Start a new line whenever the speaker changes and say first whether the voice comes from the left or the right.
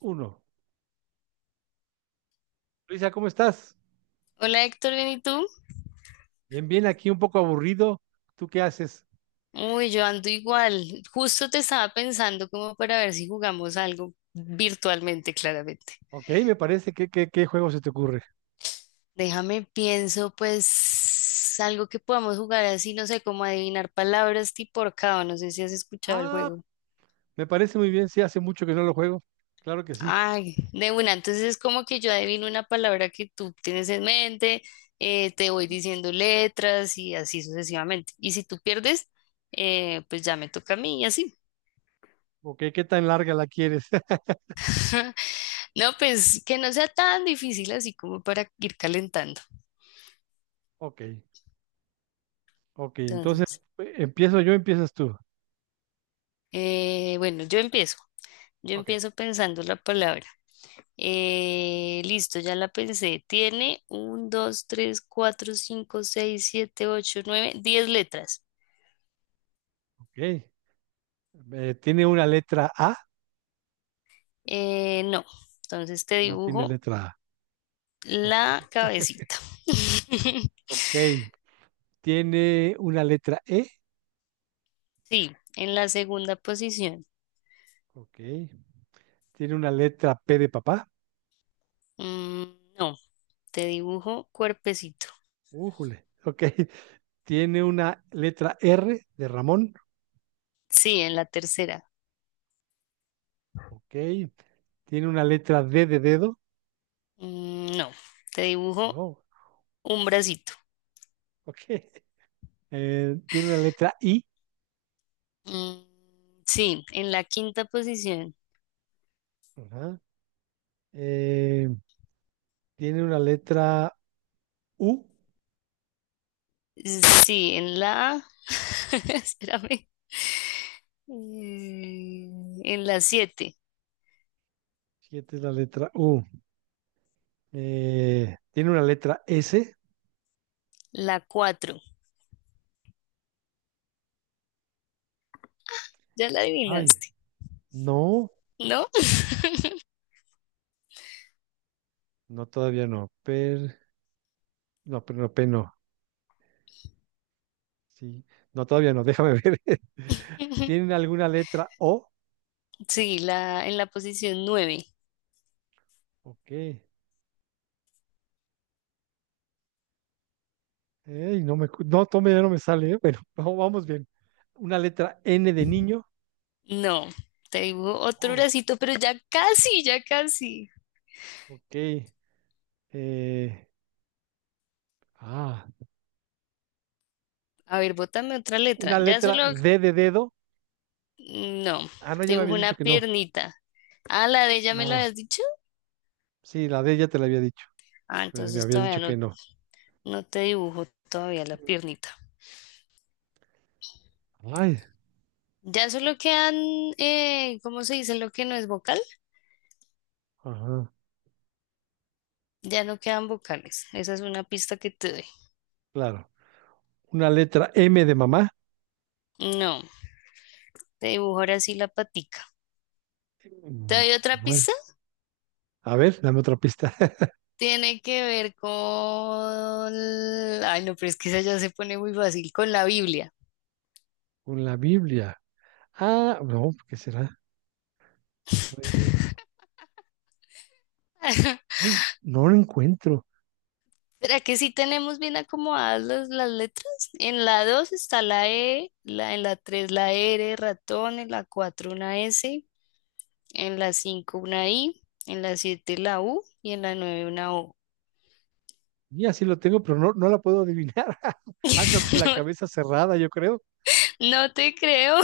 right: Uno. Luisa, ¿cómo estás?
left: Hola Héctor, ¿bien y tú?
right: Bien, bien, aquí un poco aburrido. ¿Tú qué haces?
left: Uy, yo ando igual. Justo te estaba pensando como para ver si jugamos algo virtualmente, claramente.
right: Ok, me parece. ¿Qué juego se te ocurre?
left: Déjame pienso, pues, algo que podamos jugar así, no sé, como adivinar palabras tipo ahorcado. No sé si has escuchado el
right: Ah,
left: juego.
right: me parece muy bien. Sí, hace mucho que no lo juego. Claro que sí.
left: Ay, de una. Entonces es como que yo adivino una palabra que tú tienes en mente, te voy diciendo letras y así sucesivamente. Y si tú pierdes, pues ya me toca a mí y así.
right: Ok, ¿qué tan larga la quieres?
left: No, pues que no sea tan difícil así como para ir calentando.
right: Ok, ok. Entonces,
left: Entonces,
right: ¿empiezo yo empiezas tú?
left: bueno, yo empiezo. Yo
right: Ok,
left: empiezo pensando la palabra. Listo, ya la pensé. Tiene un, dos, tres, cuatro, cinco, seis, siete, ocho, nueve, diez letras.
right: ok. ¿Tiene una letra A?
left: No, entonces te
right: No tiene
left: dibujo
right: letra A. Ok.
left: la cabecita.
right: Ok. ¿Tiene una letra E?
left: Sí, en la segunda posición.
right: Ok. ¿Tiene una letra P de papá?
left: Mm, no, te dibujo cuerpecito.
right: Újule. Ok. Tiene una letra R de Ramón.
left: Sí, en la tercera.
right: Ok. Tiene una letra D de dedo,
left: No, te dibujo
right: no.
left: un bracito.
right: Ok. Tiene una letra I,
left: Mm, sí, en la quinta posición.
right: ajá. Eh, tiene una letra U,
left: Sí, en la... Espérame. Eh, en la siete,
right: siete es la letra U. Tiene una letra S,
left: la cuatro. Ya la
right: ay,
left: adivinaste,
right: no,
left: ¿no?
right: no, todavía no. No, pero no, per no. Sí, no, todavía no, déjame ver. ¿Tienen alguna letra O?
left: Sí, en la posición nueve.
right: Ok. Ey, no me, no, tome, ya no me sale, ¿eh? Bueno, vamos bien. Una letra N de niño.
left: No, te dibujo otro
right: Oh,
left: bracito, pero ya casi, ya casi.
right: ok. Eh, ah,
left: A ver, bótame otra letra.
right: una
left: Ya
right: letra
left: solo...
right: D de dedo.
left: No,
right: Ah, no,
left: te
right: ya me
left: dibujo
right: habías
left: una
right: dicho que no.
left: piernita. Ah, la de ella me la
right: Ah,
left: habías dicho.
right: sí, la D ya te la había dicho,
left: Ah,
right: pero me
left: entonces
right: habías
left: todavía
right: dicho que
left: no.
right: no.
left: No te dibujo todavía la piernita.
right: Ay,
left: Ya solo quedan, ¿cómo se dice lo que no es vocal?
right: ajá,
left: Ya no quedan vocales. Esa es una pista que te doy.
right: claro. Una letra M de mamá.
left: No, te dibujo ahora sí la patica. ¿Te
right: Mm.
left: doy otra
right: No
left: pista?
right: es. A ver, dame otra pista.
left: Tiene que ver con... Ay, no, pero es que esa ya se pone muy fácil con la Biblia.
right: Con la Biblia. Ah, no, ¿qué será? Re- No, no lo encuentro.
left: ¿Será que sí tenemos bien acomodadas las letras? En la 2 está la E, en la 3 la R, ratón, en la 4 una S, en la 5 una I, en la 7 la U y en la nueve una O.
right: Y así lo tengo, pero no, no la puedo adivinar. Ando con la cabeza cerrada, yo creo,
left: No, no te creo.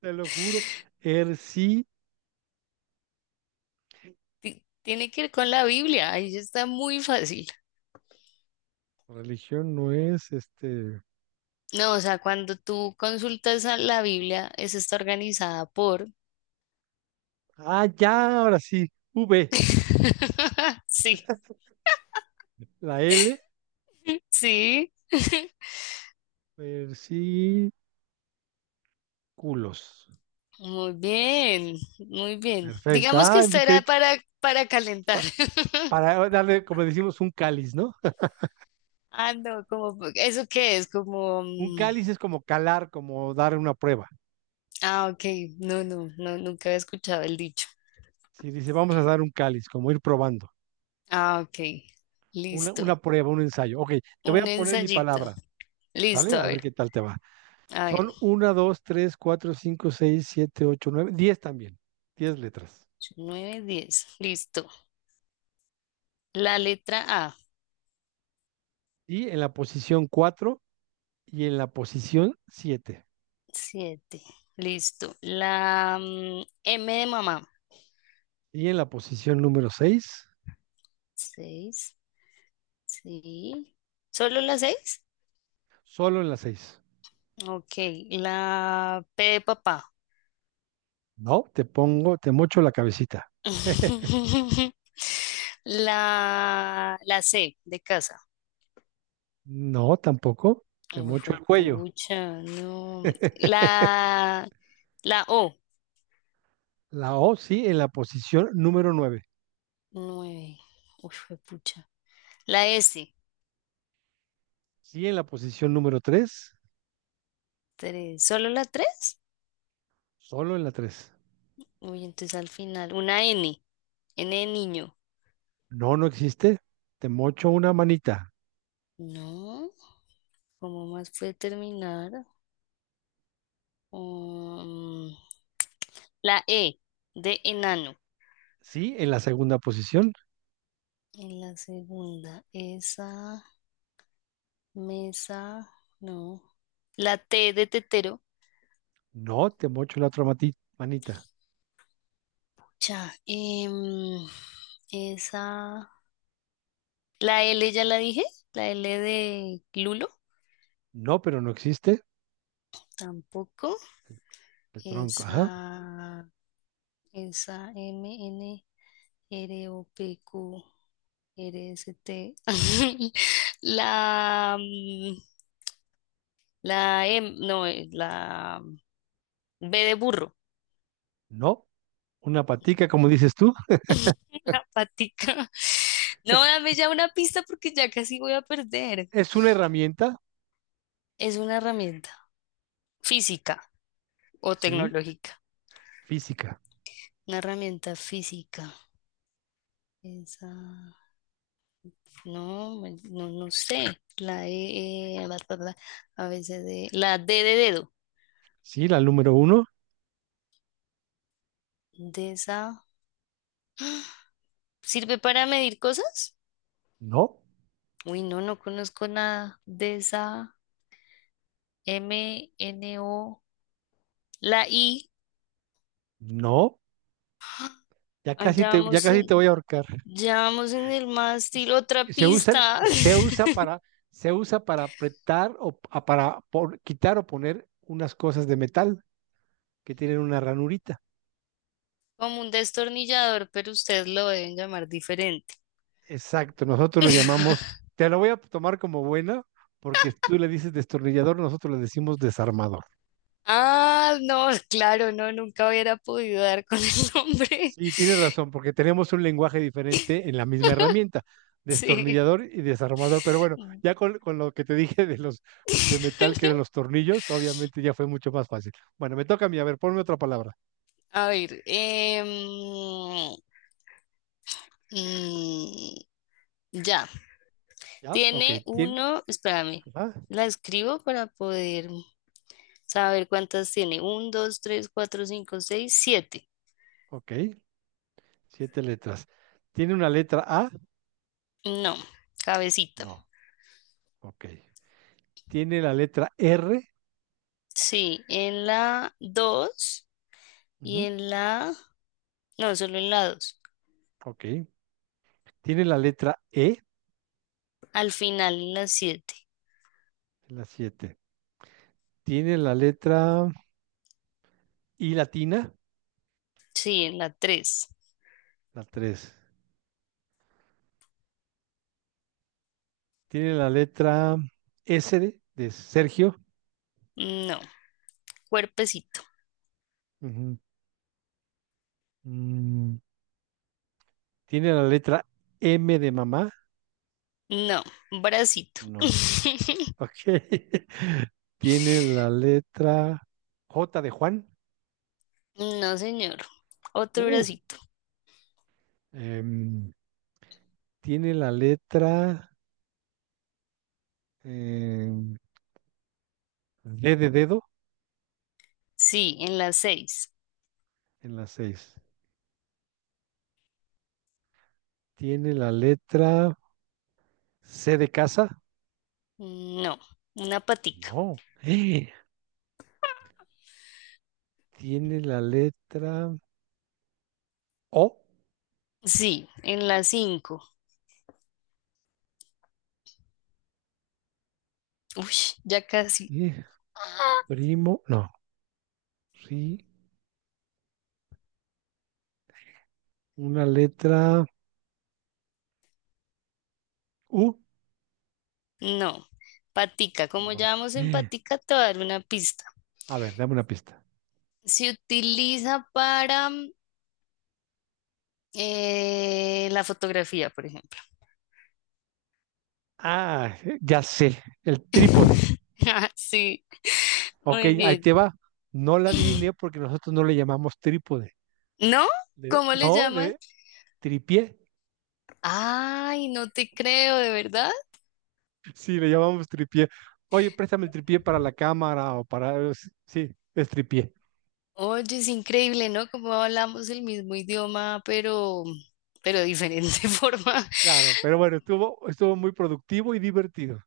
right: te lo juro. Er sí,
left: Tiene que ver con la Biblia. Ahí está muy fácil.
right: religión no es este.
left: No, o sea, cuando tú consultas a la Biblia, esa está organizada por...
right: Ah, ya, ahora sí. V,
left: Sí,
right: la L,
left: sí.
right: versículos.
left: Muy bien, muy bien.
right: Perfecto.
left: Digamos que
right: Ah, sí
left: esta
right: creí
left: era
right: que
left: para calentar.
right: pa- para darle, como decimos, un cáliz, ¿no?
left: Ah, no, como, ¿eso qué es? Como,
right: Un cáliz es como calar, como dar una prueba.
left: ah, ok, no, no, no, nunca había escuchado el dicho.
right: Si dice, vamos a dar un cáliz, como ir probando.
left: Ah, ok.
right: Una,
left: Listo.
right: una prueba, un ensayo. Ok, te voy
left: Un
right: a poner mi
left: ensayito.
right: palabra,
left: Listo,
right: ¿sale? A
left: a
right: ver
left: ver.
right: qué tal te va.
left: A ver.
right: Son uno, 2 3 4 5 6 7 8 9 10 también. 10 letras.
left: 8, 9, 10. Listo. La letra A.
right: Y en la posición 4 y en la posición siete.
left: 7. Listo. La M de mamá.
right: Y en la posición número seis,
left: Seis. Sí. ¿Solo la seis?
right: solo en la seis.
left: Ok. La P de papá.
right: No, te pongo, te mocho la cabecita.
left: La C de casa.
right: No, tampoco. Te
left: Uy,
right: mocho el cuello.
left: pucha, no. La O.
right: La O sí, en la posición número nueve.
left: 9. Uy, pucha. La S.
right: Sí, en la posición número tres,
left: Tres. ¿Solo la tres?
right: solo en la tres.
left: Uy, entonces al final. Una N. N de niño.
right: No, no existe. Te mocho una manita.
left: No. ¿Cómo más puede terminar? Um, la E. De enano.
right: Sí, en la segunda posición.
left: En la segunda. Esa. Mesa. No. La T de tetero.
right: No, te mocho la otra manita.
left: Ya. Esa. La L ya la dije. La L de Lulo.
right: No, pero no existe.
left: Tampoco.
right: El tronco, ajá.
left: Esa. Esa M, N. R O P ROPQ, RST, la, mm, la M, no, la B de burro,
right: No, una patica, como dices tú,
left: la patica. No, dame ya una pista porque ya casi voy a perder.
right: es una herramienta,
left: Es una herramienta física o
right: sí,
left: tecnológica.
right: física.
left: Una herramienta física. Esa, no, no, no sé. La E, bla, bla, bla, A, B, C, D. La D de dedo.
right: Sí, la número uno.
left: De esa. ¿Sirve para medir cosas?
right: No,
left: Uy, no, no conozco nada de esa m n o. La I.
right: no. Ya
left: Ah,
right: casi
left: Ya
right: te, ya
left: vamos
right: casi te
left: en,
right: voy a ahorcar.
left: ya vamos en el mástil,
right: Se
left: otra
right: se usa,
left: pista.
right: se usa para, se usa para apretar o para quitar o poner unas cosas de metal que tienen una ranurita.
left: Como un destornillador, pero ustedes lo deben llamar diferente.
right: Exacto, nosotros lo llamamos, te lo voy a tomar como buena, porque tú le dices destornillador, nosotros le decimos desarmador.
left: Ah, no, claro, no, nunca hubiera podido dar con el nombre.
right: Sí, tienes razón, porque tenemos un lenguaje diferente en la misma herramienta,
left: Sí.
right: destornillador y desarmador. Pero bueno, ya con lo que te dije de los de metal que eran los tornillos, obviamente ya fue mucho más fácil. Bueno, me toca a mí, a ver, ponme otra palabra.
left: A ver, mm, ya.
right: ¿Ya? Ok,
left: Tiene
right: tiene,
left: uno, espérame,
right: ajá,
left: la escribo para poder saber cuántas tiene. Un, dos, tres, cuatro, cinco, seis, siete.
right: ok, siete letras. ¿Tiene una letra A?
left: No, cabecita.
right: No. Ok. ¿Tiene la letra R?
left: Sí, en la dos y
right: Ujú.
left: en la... No, solo en la dos.
right: Ok. Tiene la letra E,
left: Al final en la siete.
right: la siete. Tiene la letra I latina,
left: Sí, en la tres.
right: la tres. Tiene la letra S de Sergio.
left: No, cuerpecito.
right: Ujú. Mm, Tiene la letra M de mamá.
left: No, bracito.
right: No. Ok. Tiene la letra J de Juan.
left: No, señor. Otro
right: Uh.
left: bracito.
right: Em, tiene la letra em, D de dedo
left: Sí, en la seis.
right: en la seis. Tiene la letra C de casa.
left: No, una patica.
right: No. Tiene la letra O,
left: Sí, en la 5. Uy, ya casi.
right: eh, primo, no, sí, una letra U,
left: No. Patica, como ya
right: no.
left: vamos en patica, te voy a dar una pista.
right: A ver, dame una pista.
left: Se utiliza para la fotografía, por ejemplo.
right: Ah, ya sé, el trípode.
left: Sí,
right: Ok,
left: muy
right: ahí
left: bien.
right: te va. No la adiviné porque nosotros no le llamamos trípode.
left: ¿No? ¿Cómo le
right: No,
left: llaman?
right: le tripié.
left: Ay, no te creo, ¿de verdad?
right: Sí, le llamamos tripié. Oye, préstame el tripié para la cámara o para. Sí, sí, es tripié.
left: Oye, es increíble, ¿no? Como hablamos el mismo idioma, pero de diferente forma.
right: Claro, pero bueno, estuvo muy productivo y divertido.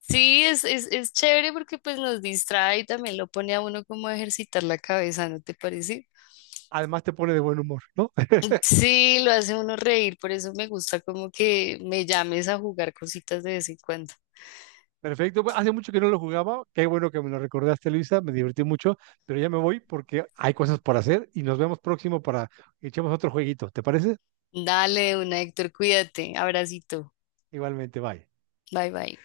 left: Sí, es chévere porque pues nos distrae y también lo pone a uno como a ejercitar la cabeza, ¿no te parece?
right: Además te pone de buen humor, ¿no?
left: Sí, lo hace uno reír, por eso me gusta como que me llames a jugar cositas de vez en cuando.
right: Perfecto, pues, hace mucho que no lo jugaba, qué bueno que me lo recordaste, Luisa, me divertí mucho, pero ya me voy porque hay cosas por hacer y nos vemos próximo para que echemos otro jueguito, ¿te parece?
left: Dale, una Héctor, cuídate. Abracito.
right: Igualmente, bye.
left: Bye bye.